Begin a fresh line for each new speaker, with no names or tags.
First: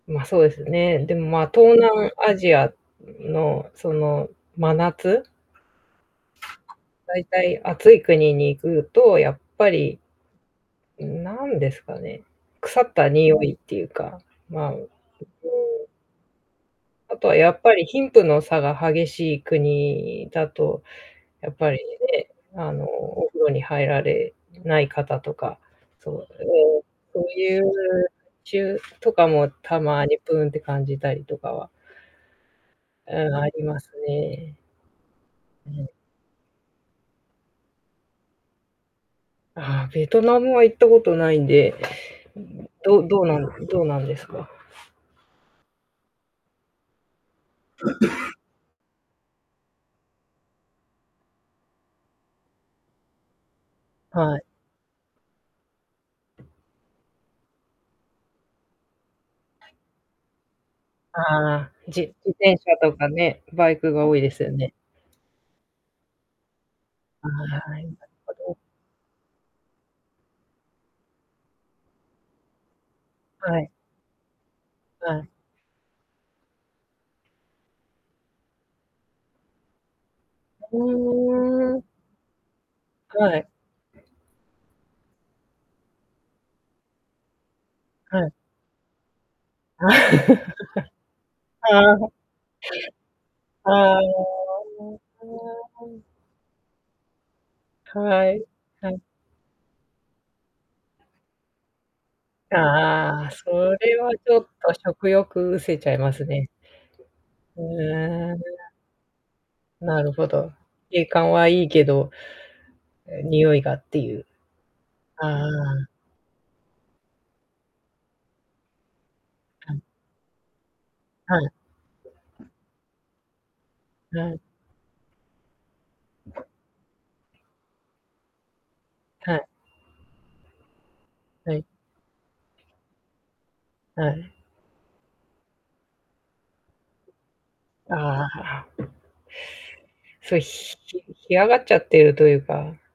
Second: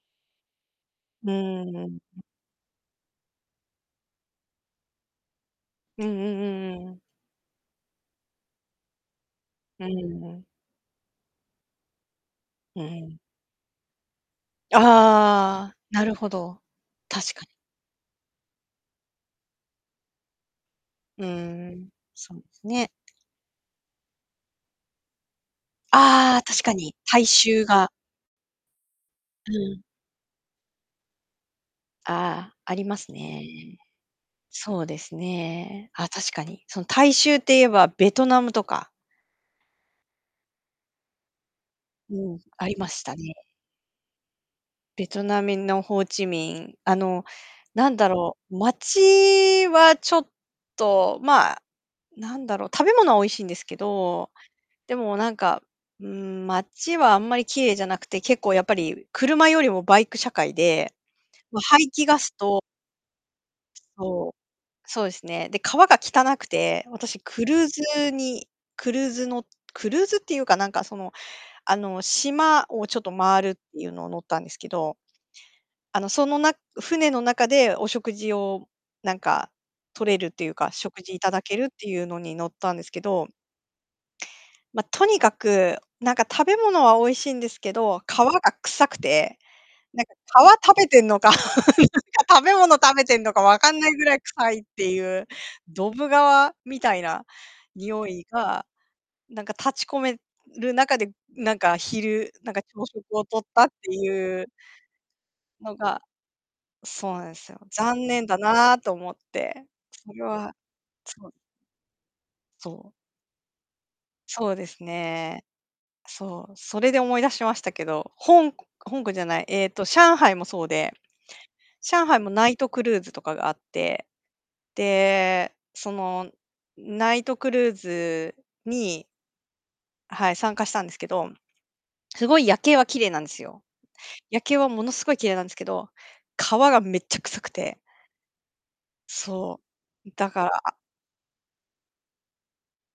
ま、そうですよね。でも、
う
ま、東
ーん。
南アジアのその真夏
うんうんうんうん。
大体暑い国に行くとやっぱ
う
り、
んう
んなんですかね、
う
腐った
ん。
匂いっていうか、まあ、
ああ、なるほど。
あと
確
は
かに。
やっぱり貧富の差が激しい国だと、
う
やっぱり
ん、
ね、
そうです
あの、
ね。
お風呂に入られない方とか、そう、う
ああ、確か
う
に。
そう
体
い
臭
う
が。
ちゅうとかも、
う
た
ん。
まにぷーんって感じたりとかは
ああ、あります
うん、あり
ね。
ますね。
そうです
う
ね。
ん。
あ、確かに。その体臭って言えば、ベトナムとか。
あ、ベトナムは行ったことないんで、
うん、ありま
ど
した
どう
ね。
なんどうなんですか？
ベトナムのホーチミンあの、なんだ ろう、町はちょっと、まあ、なんだろう、食べ物は美味しいんですけど、
はい。
でもなんか、うーん、街はあんまり綺麗じゃなくて、結構やっぱり車より もバイク社会で。
あ
ま、
あ、
排
じ
気ガ
自
ス
転
と
車とかね、バイクが多い
そ
で
う。
すよね。
そうですね。で、川が汚くて、私
あ
クルー
あ、
ズに クルーズのクルーズっていうか、なんかその、あの、島をちょっと回るっ
は
て
い。
いうのを乗ったんですけど。
うん。
あの、そのな船の中でお食事をなんか取れるっていうか、
ふ
食事いただけるっ
ーん。
ていうのに乗ったんですけど。
はい。
ま、とにかく、なんか食べ物は美味しいんですけど、
はい。
川が臭くて、なんか川食べてんのか、なん
ああ。
か食べ物食べてんのか分かんない
ああ。
ぐらい臭いっていう。ど ぶ川みたいな匂い
はい、
が、
はい。
なんか立ち込める中で、なんか昼なんか朝食を
ああ、
取っ
そ
たって
れはち
い
ょ
う
っと食欲失
の
せちゃい
が、
ますね。
そうなんですよ。
う
残念
ー
だ
ん。
なと思って。
な
そ
る
れ
ほど。
は、
景
そ
観
う。
はいいけど、
そう。
あ、匂いがっていう。
そうですね。
ああ。
そう、それで思い出しましたけど、ほんこ香港じゃない、えっと、上海もそうで。
はい。
上海もナイトクルーズとかがあって、
はい。
で、その、ナイトクルーズに
はい。
はい、参加したんですけど、
はい。
すごい夜景は綺麗なんですよ。
はい。
夜景はものすごい綺麗なんですけど、川がめっちゃ臭くて。
ああ。
そう、だ
そう
か
ひ
ら
干上がっちゃってるというか。